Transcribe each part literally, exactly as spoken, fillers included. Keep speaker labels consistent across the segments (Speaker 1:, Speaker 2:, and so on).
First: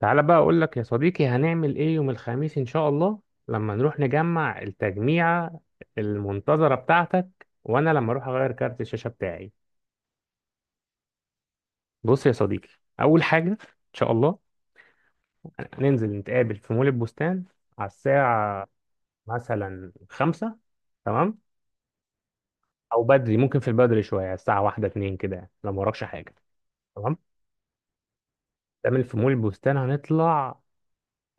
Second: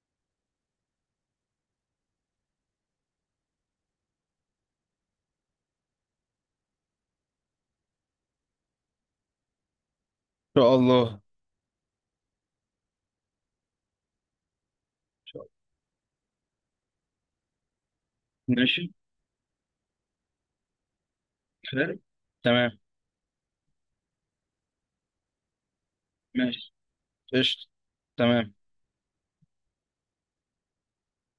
Speaker 1: تعالى بقى اقول لك يا صديقي، هنعمل ايه يوم الخميس ان شاء الله؟ لما نروح نجمع التجميعة المنتظرة بتاعتك، وانا لما اروح اغير كارت الشاشة بتاعي.
Speaker 2: شاء الله إن
Speaker 1: بص يا صديقي، اول حاجة ان شاء الله
Speaker 2: شاء الله.
Speaker 1: هننزل نتقابل في مول البستان، على الساعة
Speaker 2: ماشي.
Speaker 1: مثلا خمسة، تمام؟
Speaker 2: حلو. تمام.
Speaker 1: او بدري، ممكن في البدري شوية، الساعة واحدة اتنين كده يعني، لو ما وراكش حاجة.
Speaker 2: ماشي.
Speaker 1: تمام.
Speaker 2: قشطة. تمام.
Speaker 1: نعمل في مول البستان، هنطلع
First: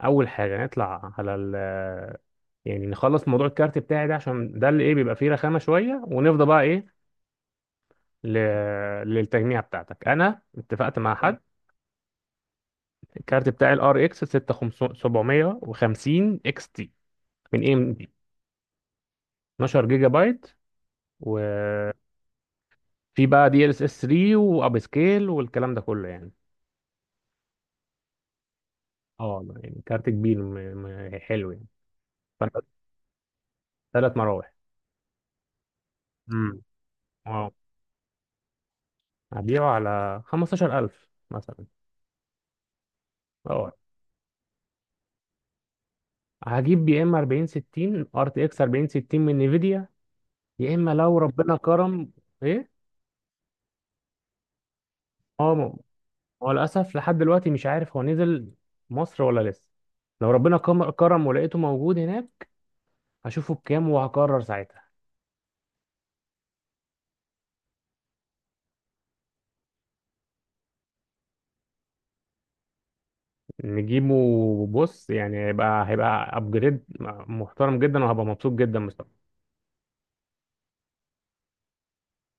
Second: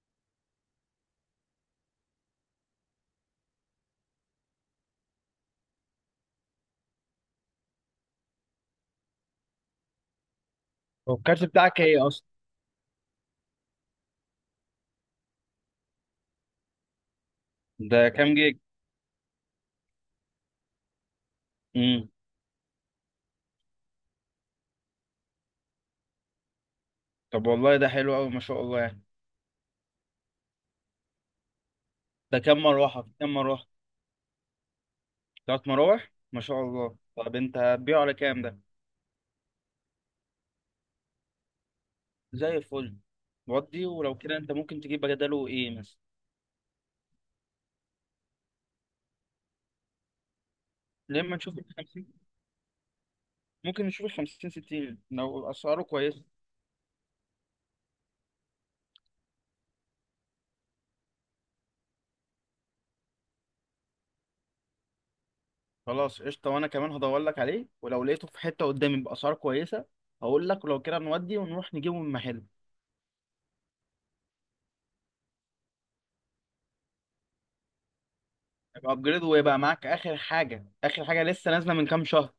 Speaker 1: اول حاجه نطلع على ال يعني نخلص موضوع الكارت بتاعي ده، عشان ده اللي ايه، بيبقى فيه رخامه شويه ونفضى بقى ايه ل... للتجميع بتاعتك. انا اتفقت مع
Speaker 2: هو
Speaker 1: مم. حد.
Speaker 2: الكارت بتاعك ايه اصلا؟
Speaker 1: الكارت بتاعي الار اكس ستة آلاف وسبعمية وخمسين اكس تي من اي ام دي.
Speaker 2: ده كام جيج؟
Speaker 1: اتناشر جيجا بايت، وفي
Speaker 2: امم.
Speaker 1: بقى دي ال اس اس تلاتة واب سكيل والكلام ده كله يعني.
Speaker 2: طب والله ده حلو قوي ما شاء الله يعني.
Speaker 1: اه يعني كارت كبير، م... م... حلو يعني.
Speaker 2: ده
Speaker 1: فانت
Speaker 2: كام مروحة كام مروحة؟
Speaker 1: ثلاث مراوح.
Speaker 2: تلات مراوح ما
Speaker 1: امم
Speaker 2: شاء الله. طب
Speaker 1: اه
Speaker 2: انت هتبيعه على كام ده؟
Speaker 1: هبيعه على خمسة عشر ألف مثلا.
Speaker 2: زي الفل.
Speaker 1: اه
Speaker 2: ودي ولو كده انت ممكن تجيب بداله ايه مثلا؟
Speaker 1: هجيب يا اما أربعين ستين، ار تي اكس أربعين ستين من نيفيديا، يا اما لو
Speaker 2: لما
Speaker 1: ربنا
Speaker 2: نشوف ال 50
Speaker 1: كرم. ايه.
Speaker 2: ممكن نشوف ال خمسين ستين لو
Speaker 1: اه، ما
Speaker 2: اسعاره كويسة.
Speaker 1: هو للاسف لحد دلوقتي مش عارف هو نزل مصر ولا لسه. لو ربنا كم- كرم ولقيته موجود هناك، هشوفه بكام وهقرر ساعتها.
Speaker 2: خلاص قشطة، وأنا كمان هدور لك عليه ولو لقيته في حتة قدامي بأسعار كويسة هقول لك، ولو كده نودي ونروح نجيبه من محل.
Speaker 1: نجيبه. بص، يعني هيبقى هيبقى ابجريد محترم جدا، وهبقى مبسوط جدا
Speaker 2: يبقى
Speaker 1: مستقبلا.
Speaker 2: أبجريد ويبقى معاك آخر حاجة، آخر حاجة لسه نازلة من كام شهر.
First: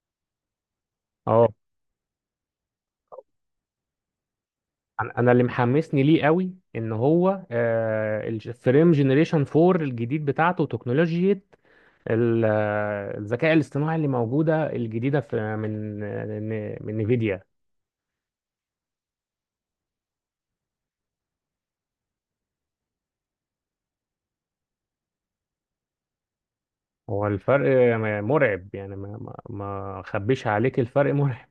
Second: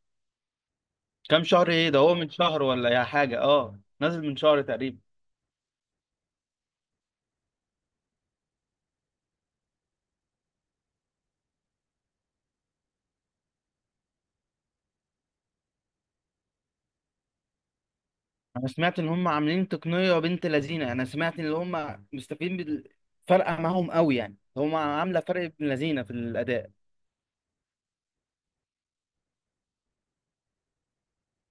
Speaker 2: كام
Speaker 1: اه.
Speaker 2: شهر إيه ده؟ هو من شهر ولا يا حاجة؟ أه نازل من شهر تقريبا.
Speaker 1: انا أنا اللي محمسني ليه قوي ان هو آه الفريم جنريشن أربعة الجديد، بتاعته تكنولوجيا ال- الذكاء الاصطناعي اللي موجودة الجديدة في من من نفيديا.
Speaker 2: أنا سمعت إن هم عاملين تقنية بنت لذينة، أنا سمعت إن هم مستفيدين بال- فارقة معاهم قوي، يعني هم عاملة فرق ابن لذينة في الأداء.
Speaker 1: هو الفرق مرعب، يعني ما ما ما اخبيش عليك، الفرق مرعب.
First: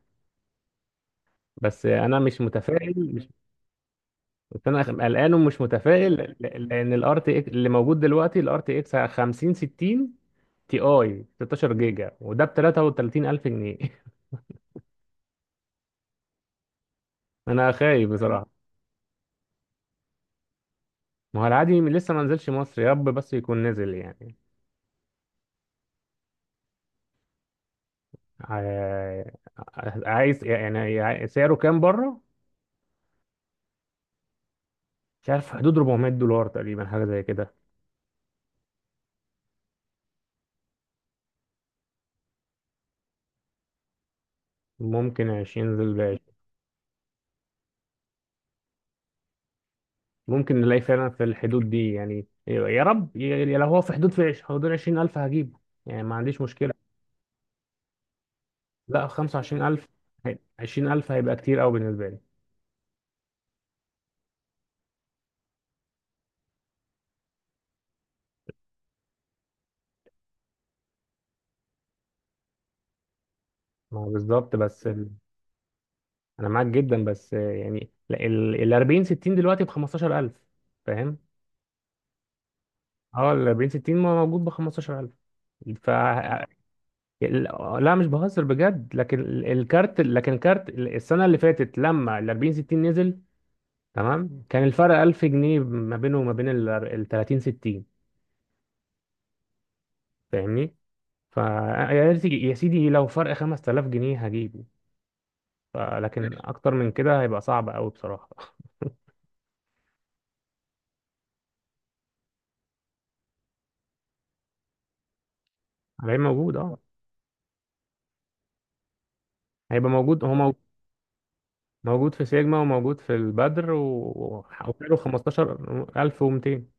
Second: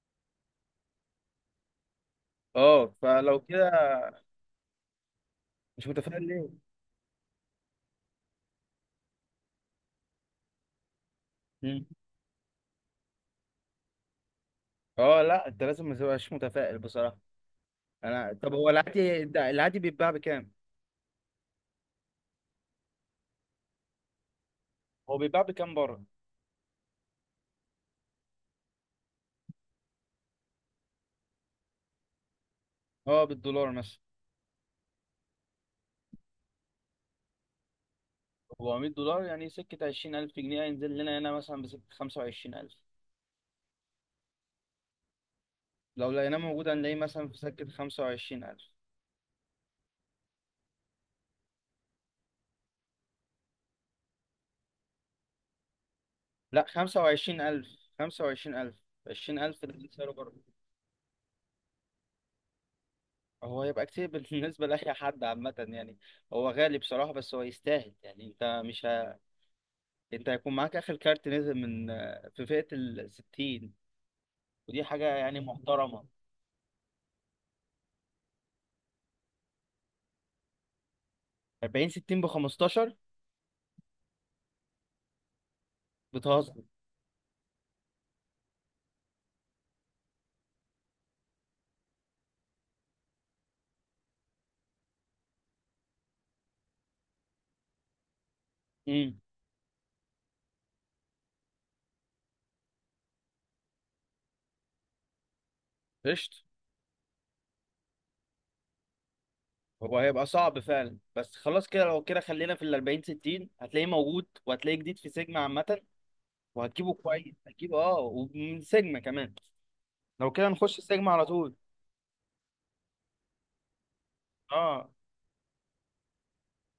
Speaker 1: بس انا مش
Speaker 2: أه
Speaker 1: متفائل، مش
Speaker 2: فلو كده
Speaker 1: بس انا قلقان ومش
Speaker 2: مش
Speaker 1: متفائل.
Speaker 2: متفائل
Speaker 1: ل-
Speaker 2: ليه؟
Speaker 1: لان الار تي اكس اللي موجود دلوقتي، الار تي اكس خمسين ستين تي اي ستة عشر
Speaker 2: مم.
Speaker 1: جيجا، وده ب تلاتة وتلاتين ألف جنيه
Speaker 2: أه لا أنت لازم ما تبقاش متفائل بصراحة.
Speaker 1: انا خايف
Speaker 2: انا طب
Speaker 1: بصراحة.
Speaker 2: هو العادي ده العادي بيتباع بكام؟
Speaker 1: ما هو العادي لسه ما نزلش مصر، يا رب بس يكون نزل يعني.
Speaker 2: هو بيتباع بكام بره؟
Speaker 1: ع- عايز يعني سعره كام بره.
Speaker 2: اه بالدولار مثلا.
Speaker 1: مش عارف، في حدود أربعمية دولار تقريبا، حاجة زي كده.
Speaker 2: أربعمية دولار يعني سكة عشرين ألف جنيه، هينزل لنا هنا مثلا بسكة خمسة وعشرين ألف.
Speaker 1: ممكن عشرين ذو
Speaker 2: لو
Speaker 1: العشر.
Speaker 2: لقيناه موجود هنلاقيه مثلا في سكة خمسة وعشرين ألف.
Speaker 1: ممكن نلاقي فعلا في الحدود دي يعني، يا رب، يا- يا لو هو في حدود، في عش- حدود عشرين ألف هجيبه، يعني ما عنديش
Speaker 2: لا
Speaker 1: مشكلة.
Speaker 2: خمسة وعشرين ألف. خمسة وعشرين ألف.
Speaker 1: لا
Speaker 2: عشرين ألف ده
Speaker 1: خمسة وعشرين ألف.
Speaker 2: اللي سعره بره.
Speaker 1: هي- عشرين ألف هيبقى كتير قوي بالنسبة لي.
Speaker 2: هو هيبقى كتير بالنسبة لأي حد عامة يعني. هو غالي بصراحة بس هو يستاهل، يعني أنت مش ه... أنت هيكون معاك آخر كارت نزل من في فئة الستين.
Speaker 1: ما هو بالظبط،
Speaker 2: ودي
Speaker 1: بس
Speaker 2: حاجة
Speaker 1: ال...
Speaker 2: يعني محترمة.
Speaker 1: أنا معاك جدا، بس يعني ال ال أربعين ستين دلوقتي ب خمستاشر ألف، فاهم؟
Speaker 2: أربعين ستين بخمستاشر؟
Speaker 1: اه ال أربعين ستين موجود ب خمسة عشر ألف فأقل.
Speaker 2: بتهزر.
Speaker 1: ال- لا مش بهزر بجد، لكن ال- الكارت لكن الكارت ال- السنه اللي فاتت لما ال أربعين ستين نزل، تمام، كان الفرق ألف جنيه ما بينه وما بين ال ال تلاتين ستين.
Speaker 2: امم.
Speaker 1: فاهمني؟ فا يا سيدي، يا سيدي لو فرق خمس تلاف جنيه هجيبه، ف- لكن
Speaker 2: قشطة.
Speaker 1: اكتر من كده هيبقى صعب قوي بصراحه
Speaker 2: هو هيبقى صعب فعلا، بس خلاص كده لو كده خلينا في ال أربعين ستين، هتلاقيه موجود وهتلاقيه جديد في سيجما عامة.
Speaker 1: هيبقى موجود اه.
Speaker 2: وهتجيبه كويس، هتجيبه اه، ومن سيجما كمان.
Speaker 1: هيبقى موجود
Speaker 2: لو
Speaker 1: هو
Speaker 2: كده
Speaker 1: مو-
Speaker 2: نخش سيجما على طول.
Speaker 1: موجود في سيجما، وموجود في البدر و-
Speaker 2: اه.
Speaker 1: وسعره خمستاشر ألف ومتين.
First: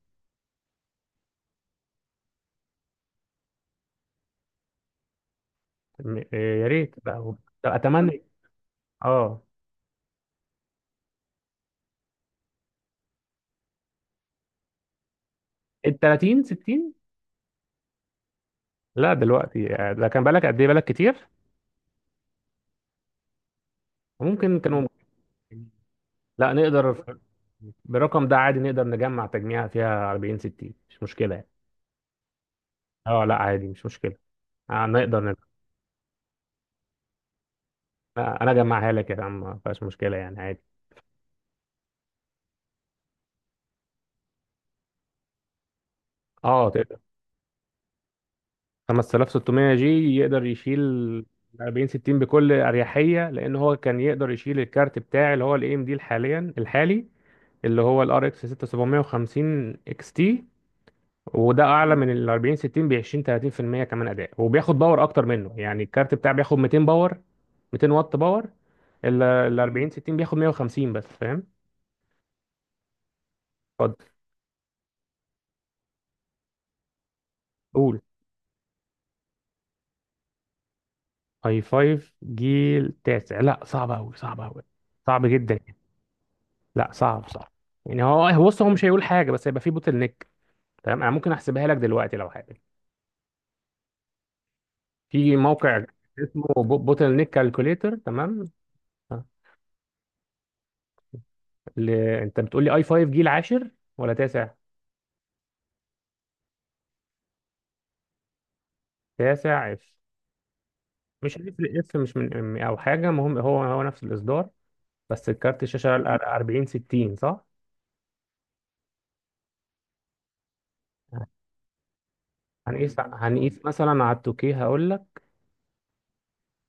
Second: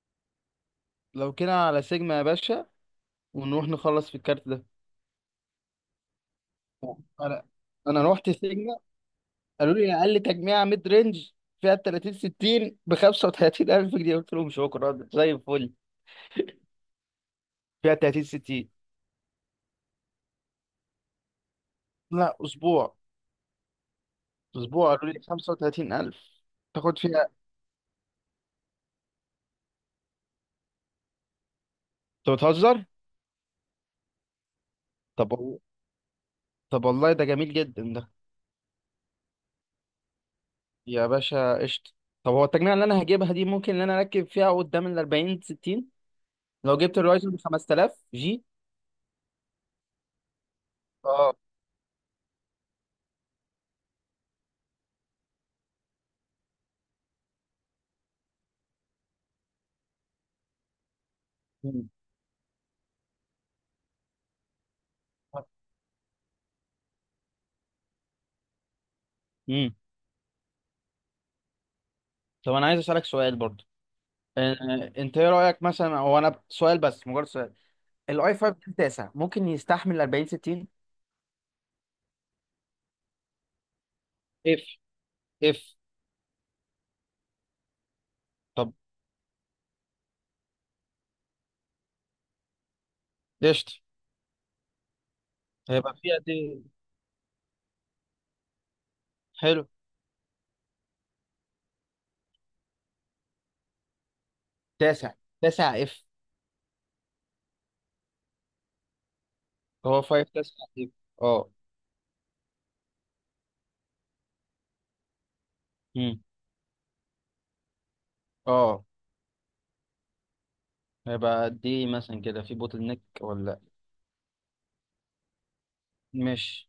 Speaker 2: لو كده على سيجما يا باشا ونروح نخلص في الكارت ده.
Speaker 1: م- يا ريت بقى هو-
Speaker 2: انا انا
Speaker 1: اتمنى.
Speaker 2: رحت سيجما،
Speaker 1: اه
Speaker 2: قالوا لي اقل تجميعة ميد رينج فيها تلاتين ستين ب خمسة وتلاتين ألف جنيه، قلت لهم شكرا زي الفل.
Speaker 1: ال تلاتين ستين.
Speaker 2: فيها تلاتين ستين.
Speaker 1: لا دلوقتي آه، ده كان بالك قد ايه، بالك كتير.
Speaker 2: لا اسبوع.
Speaker 1: ممكن كانوا.
Speaker 2: اسبوع قالوا لي خمسة وتلاتين ألف
Speaker 1: لا نقدر،
Speaker 2: تاخد
Speaker 1: ف-
Speaker 2: فيها.
Speaker 1: بالرقم ده عادي نقدر نجمع تجميعة فيها أربعين ستين، مش مشكلة يعني.
Speaker 2: انت بتهزر.
Speaker 1: اه لا عادي، مش مشكلة. آه نقدر
Speaker 2: طب
Speaker 1: نجمع.
Speaker 2: وال- طب والله ده جميل جدا ده.
Speaker 1: انا اجمعها لك يا عم، ما فيهاش مشكلة يعني عادي.
Speaker 2: يا باشا قشطه. طب هو التجميع اللي انا هجيبها دي ممكن ان انا اركب فيها قدام ال أربعين ستين
Speaker 1: اه
Speaker 2: لو
Speaker 1: تقدر.
Speaker 2: جبت الرايزن ب خمسة آلاف جي؟
Speaker 1: خمسة آلاف وستمية جي يقدر يشيل
Speaker 2: اه.
Speaker 1: أربعين ستين بكل اريحية، لان هو كان يقدر يشيل الكارت بتاعي اللي هو الاي ام دي حاليا الحالي، اللي هو الار اكس ستة سبعة خمسة صفر اكس تي، وده
Speaker 2: مم.
Speaker 1: اعلى من ال أربعين ستين ب عشرين تلاتين بالمية كمان اداء، وبياخد باور اكتر منه. يعني الكارت بتاعي بياخد مئتين باور، متين واط باور. ال ال
Speaker 2: مم.
Speaker 1: أربعين ستين بياخد مية وخمسين بس، فاهم؟
Speaker 2: طب انا عايز اسالك سؤال برضو.
Speaker 1: اتفضل.
Speaker 2: آه، انت ايه رايك مثلا، هو انا سؤال بس مجرد سؤال،
Speaker 1: قول.
Speaker 2: الاي خمسة تاسع ممكن يستحمل أربعين ستين؟
Speaker 1: اي خمسة جيل تاسع؟ لا، صعب قوي، صعب
Speaker 2: اف.
Speaker 1: قوي، صعب جدا.
Speaker 2: اف.
Speaker 1: لا صعب، صعب. يعني هو هو بص، هو
Speaker 2: طب
Speaker 1: مش هيقول حاجه، بس هيبقى في بوتل نيك. تمام. انا ممكن احسبها لك دلوقتي لو حابب.
Speaker 2: قشطه
Speaker 1: في موقع
Speaker 2: هيبقى فيها
Speaker 1: اسمه
Speaker 2: دي.
Speaker 1: بوتل نيك كالكوليتر، تمام.
Speaker 2: حلو.
Speaker 1: ل... انت بتقول لي اي خمسة جيل عاشر ولا تاسع؟
Speaker 2: تاسع. تاسع اف.
Speaker 1: تاسع.
Speaker 2: هو خمسة تسعة تقريبا.
Speaker 1: مش
Speaker 2: اه.
Speaker 1: هيفرق، اس مش من ام او حاجه، المهم هو هو نفس الاصدار. بس الكارت الشاشه ال
Speaker 2: امم.
Speaker 1: أربعين ستين صح؟
Speaker 2: اه. هيبقى قد ايه مثلا كده في بوتل
Speaker 1: هنقيس
Speaker 2: نيك ولا لأ؟
Speaker 1: هنقيس مثلا على التوكيه، هقول لك.
Speaker 2: مش،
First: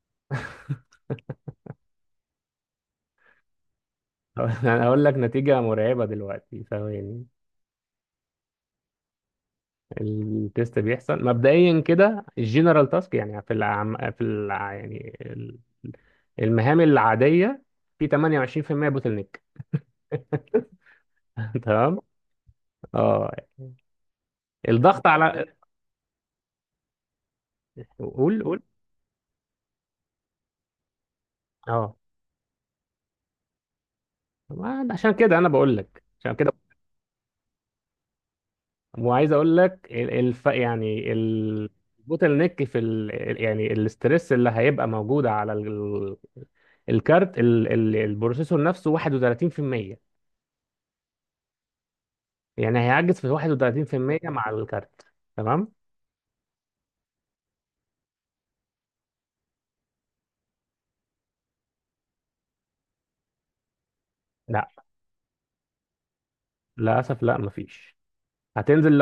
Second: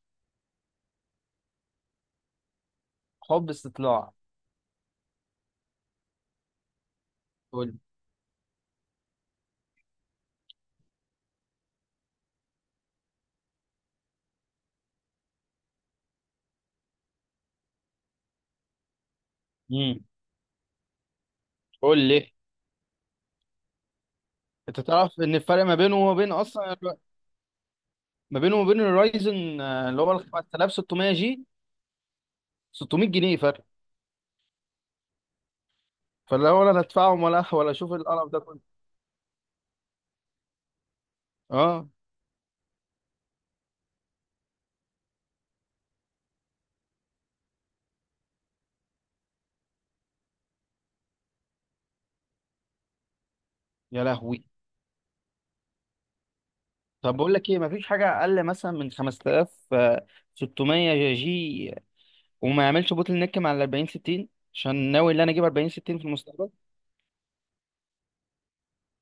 Speaker 2: حب استطلاع.
Speaker 1: هقول لك نتيجه مرعبه دلوقتي، ثواني.
Speaker 2: قول.
Speaker 1: التيست بيحصل مبدئيا كده، الجنرال تاسك، يعني في العم... في الع... يعني ال- المهام العاديه، في تمنية وعشرين بالمية بوتل نيك.
Speaker 2: امم. قول
Speaker 1: تمام.
Speaker 2: لي.
Speaker 1: اه
Speaker 2: انت
Speaker 1: الضغط
Speaker 2: تعرف ان
Speaker 1: على.
Speaker 2: الفرق ما بينه وما بين اصلا الر- ما
Speaker 1: قول،
Speaker 2: بينه
Speaker 1: قول.
Speaker 2: وما بين الرايزن آه، اللي هو ال خمسة آلاف وستمية جي،
Speaker 1: اه،
Speaker 2: ستمية جنيه فرق.
Speaker 1: ما- عشان كده انا بقول لك، عشان كده.
Speaker 2: فلا ولا انا ادفعهم ولا ولا اشوف القرف ده كله.
Speaker 1: وعايز اقول لك ال- الف يعني ال-
Speaker 2: اه.
Speaker 1: البوتل نيك في ال... ال- يعني الاسترس اللي هيبقى موجود على ال... الكارت، ال... ال... البروسيسور نفسه واحد وتلاتين بالمية، يعني هيعجز في
Speaker 2: يا
Speaker 1: واحد وتلاتين بالمية
Speaker 2: لهوي.
Speaker 1: مع الكارت. تمام.
Speaker 2: طب بقول لك ايه، مفيش حاجه اقل مثلا من خمسة آلاف وستمية جي وما يعملش بوتل نيك مع ال أربعين ستين،
Speaker 1: لا،
Speaker 2: عشان ناوي ان انا اجيب أربعين ستين في المستقبل.
Speaker 1: للاسف لا، مفيش. هتنزل ل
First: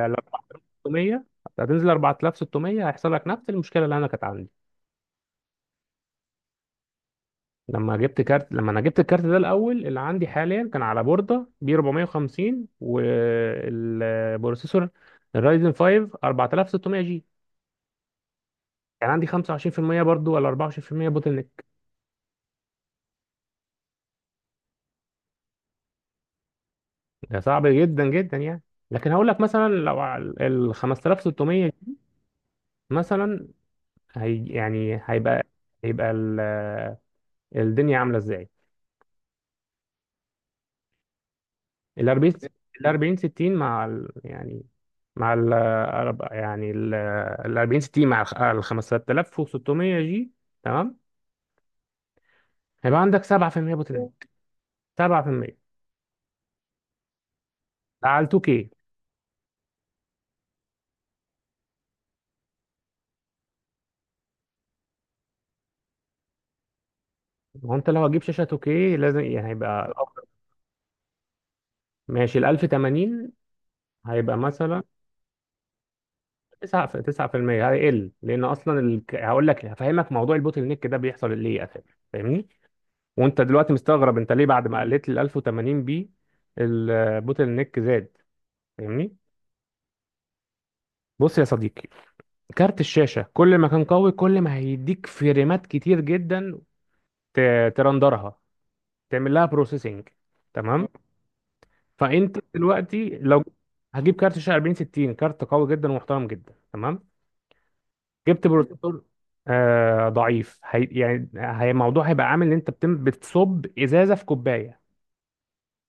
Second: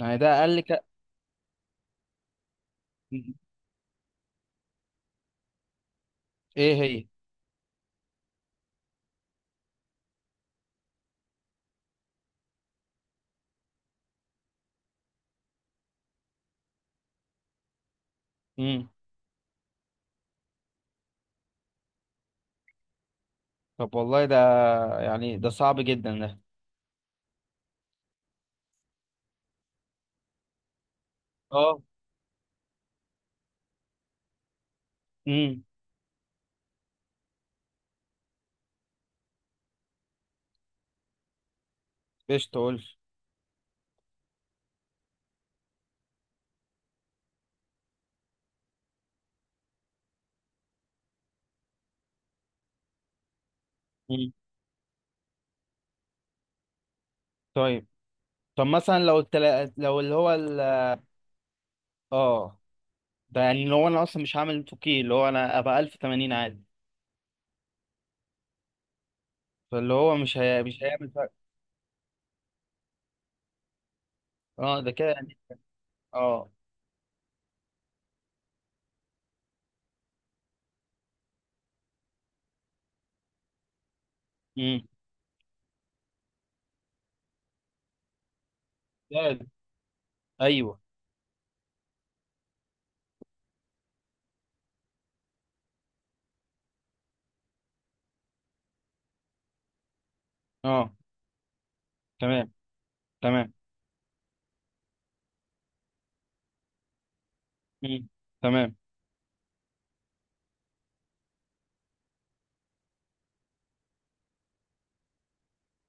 Speaker 2: يعني ده اقل ك...
Speaker 1: هتنزل ل أربعة وستمية هيحصل لك نفس المشكله اللي انا كانت عندي.
Speaker 2: ايه هي؟
Speaker 1: لما جبت كارت لما انا جبت الكارت ده الاول اللي عندي حاليا، كان على بورده بي أربعمية وخمسين، والبروسيسور الرايزن خمسة أربعة آلاف وستمية جي،
Speaker 2: امم.
Speaker 1: كان عندي خمسة وعشرين بالمية برضو، ولا أربعة وعشرين بالمية بوتل نيك.
Speaker 2: طب والله ده، يعني ده صعب جدا ده.
Speaker 1: ده صعب جدا جدا يعني. لكن هقول لك، مثلا لو على ال خمسة وستمية
Speaker 2: اه.
Speaker 1: جي مثلا، هي يعني هيبقى
Speaker 2: امم.
Speaker 1: هيبقى ال- الدنيا عامله ازاي. ال أربعين
Speaker 2: ايش تقول؟
Speaker 1: ال أربعين ستين مع ال... يعني مع ال أرب- يعني ال ال أربعين ستين مع الخ- ال خمسة وستمية جي، تمام، هيبقى عندك سبعة بالمئة بوتنات،
Speaker 2: امم.
Speaker 1: سبعة بالمئة.
Speaker 2: طيب.
Speaker 1: ده على
Speaker 2: طب
Speaker 1: تو كيه.
Speaker 2: مثلا لو التلا... لو اللي هو ال... اه. ده يعني لو انا اصلا مش هعمل اتنين كيه، اللي هو انا ابقى ألف وتمانين عادي،
Speaker 1: ما هو انت لو هتجيب شاشه تو كيه لازم، يعني هيبقى
Speaker 2: فاللي هو
Speaker 1: الأفضل.
Speaker 2: مش هي... مش هيعمل فرق.
Speaker 1: ماشي، ال ألف وتمانين هيبقى
Speaker 2: اه
Speaker 1: مثلا
Speaker 2: ده كده يعني. اه.
Speaker 1: تسعة في- تسعة بالمية هيقل، لان اصلا ال... هقول لك هفهمك موضوع البوتل نيك ده بيحصل ليه اساسا، فاهمني؟ وانت دلوقتي مستغرب انت ليه بعد ما
Speaker 2: امم.
Speaker 1: قلت ال ألف وتمانين بي البوتل نيك زاد، فاهمني؟
Speaker 2: ده- ايوه.
Speaker 1: بص يا صديقي، كارت الشاشة كل ما كان قوي، كل ما هيديك فريمات كتير جدا، ت- ترندرها، تعمل لها بروسيسنج، تمام.
Speaker 2: اه.
Speaker 1: فانت
Speaker 2: تمام.
Speaker 1: دلوقتي لو
Speaker 2: تمام.
Speaker 1: هجيب كارت شاشة أربعين ستين، كارت قوي جدا ومحترم جدا، تمام،
Speaker 2: امم.
Speaker 1: جبت
Speaker 2: تمام.
Speaker 1: بروسيسور آه ضعيف، هي يعني هي الموضوع هيبقى عامل ان انت بتم بتصب ازازة في كوباية،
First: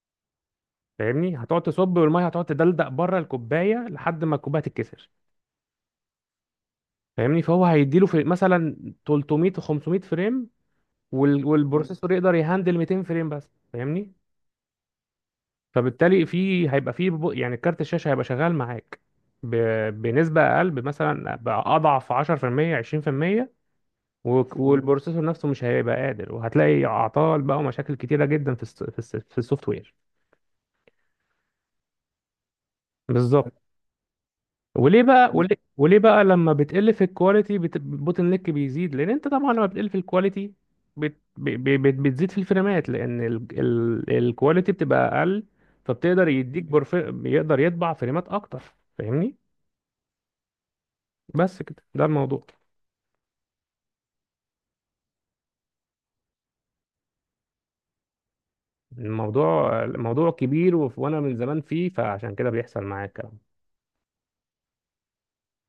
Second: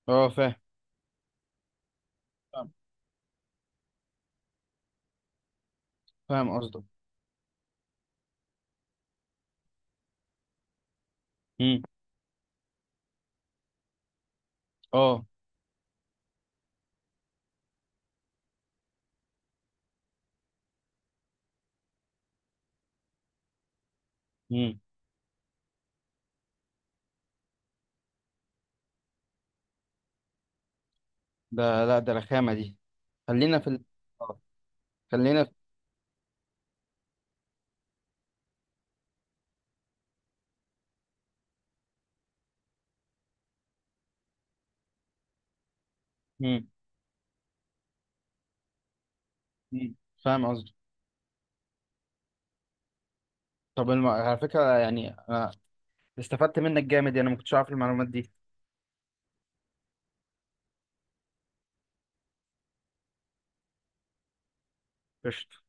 Speaker 2: اه. فاهم.
Speaker 1: فاهمني؟ هتقعد تصب، والميه هتقعد
Speaker 2: فاهم.
Speaker 1: تدلدق بره الكوباية لحد ما الكوباية تتكسر.
Speaker 2: فاهم قصدك.
Speaker 1: فاهمني؟ فهو هيديله في مثلا تلتمية و خمسمئة فريم، وال- مم.
Speaker 2: امم.
Speaker 1: والبروسيسور يقدر يهندل مئتين فريم بس، فاهمني؟
Speaker 2: اه.
Speaker 1: فبالتالي في هيبقى في ب- يعني كارت الشاشه هيبقى شغال معاك ب- بنسبه اقل، مثلا اضعف عشرة بالمية عشرين بالمئة، وك- مم.
Speaker 2: امم.
Speaker 1: والبروسيسور نفسه مش هيبقى قادر، وهتلاقي اعطال بقى ومشاكل كتيره جدا في الس- في الس- في السوفت وير.
Speaker 2: ده، لا ده رخامه دي. خلينا
Speaker 1: بالظبط.
Speaker 2: في ال... آه.
Speaker 1: وليه بقى،
Speaker 2: خلينا في...
Speaker 1: وليه, وليه بقى لما بتقل في الكواليتي بت... البوتن نيك بيزيد؟ لان انت طبعا لما بتقل في الكواليتي بت... ب... ب... بت... بتزيد في الفريمات، لان ال... ال... الكواليتي بتبقى اقل، فبتقدر يديك
Speaker 2: مم.
Speaker 1: برف... بيقدر يطبع فريمات اكتر، فاهمني؟
Speaker 2: مم. فاهم قصدي.
Speaker 1: بس كده ده الموضوع.
Speaker 2: طب الم... على فكرة يعني، أنا استفدت منك جامد يعني، ما كنتش عارف المعلومات دي.
Speaker 1: الموضوع الموضوع كبير، وف- وانا من زمان فيه، فعشان كده بيحصل معايا الكلام.
Speaker 2: قشطة.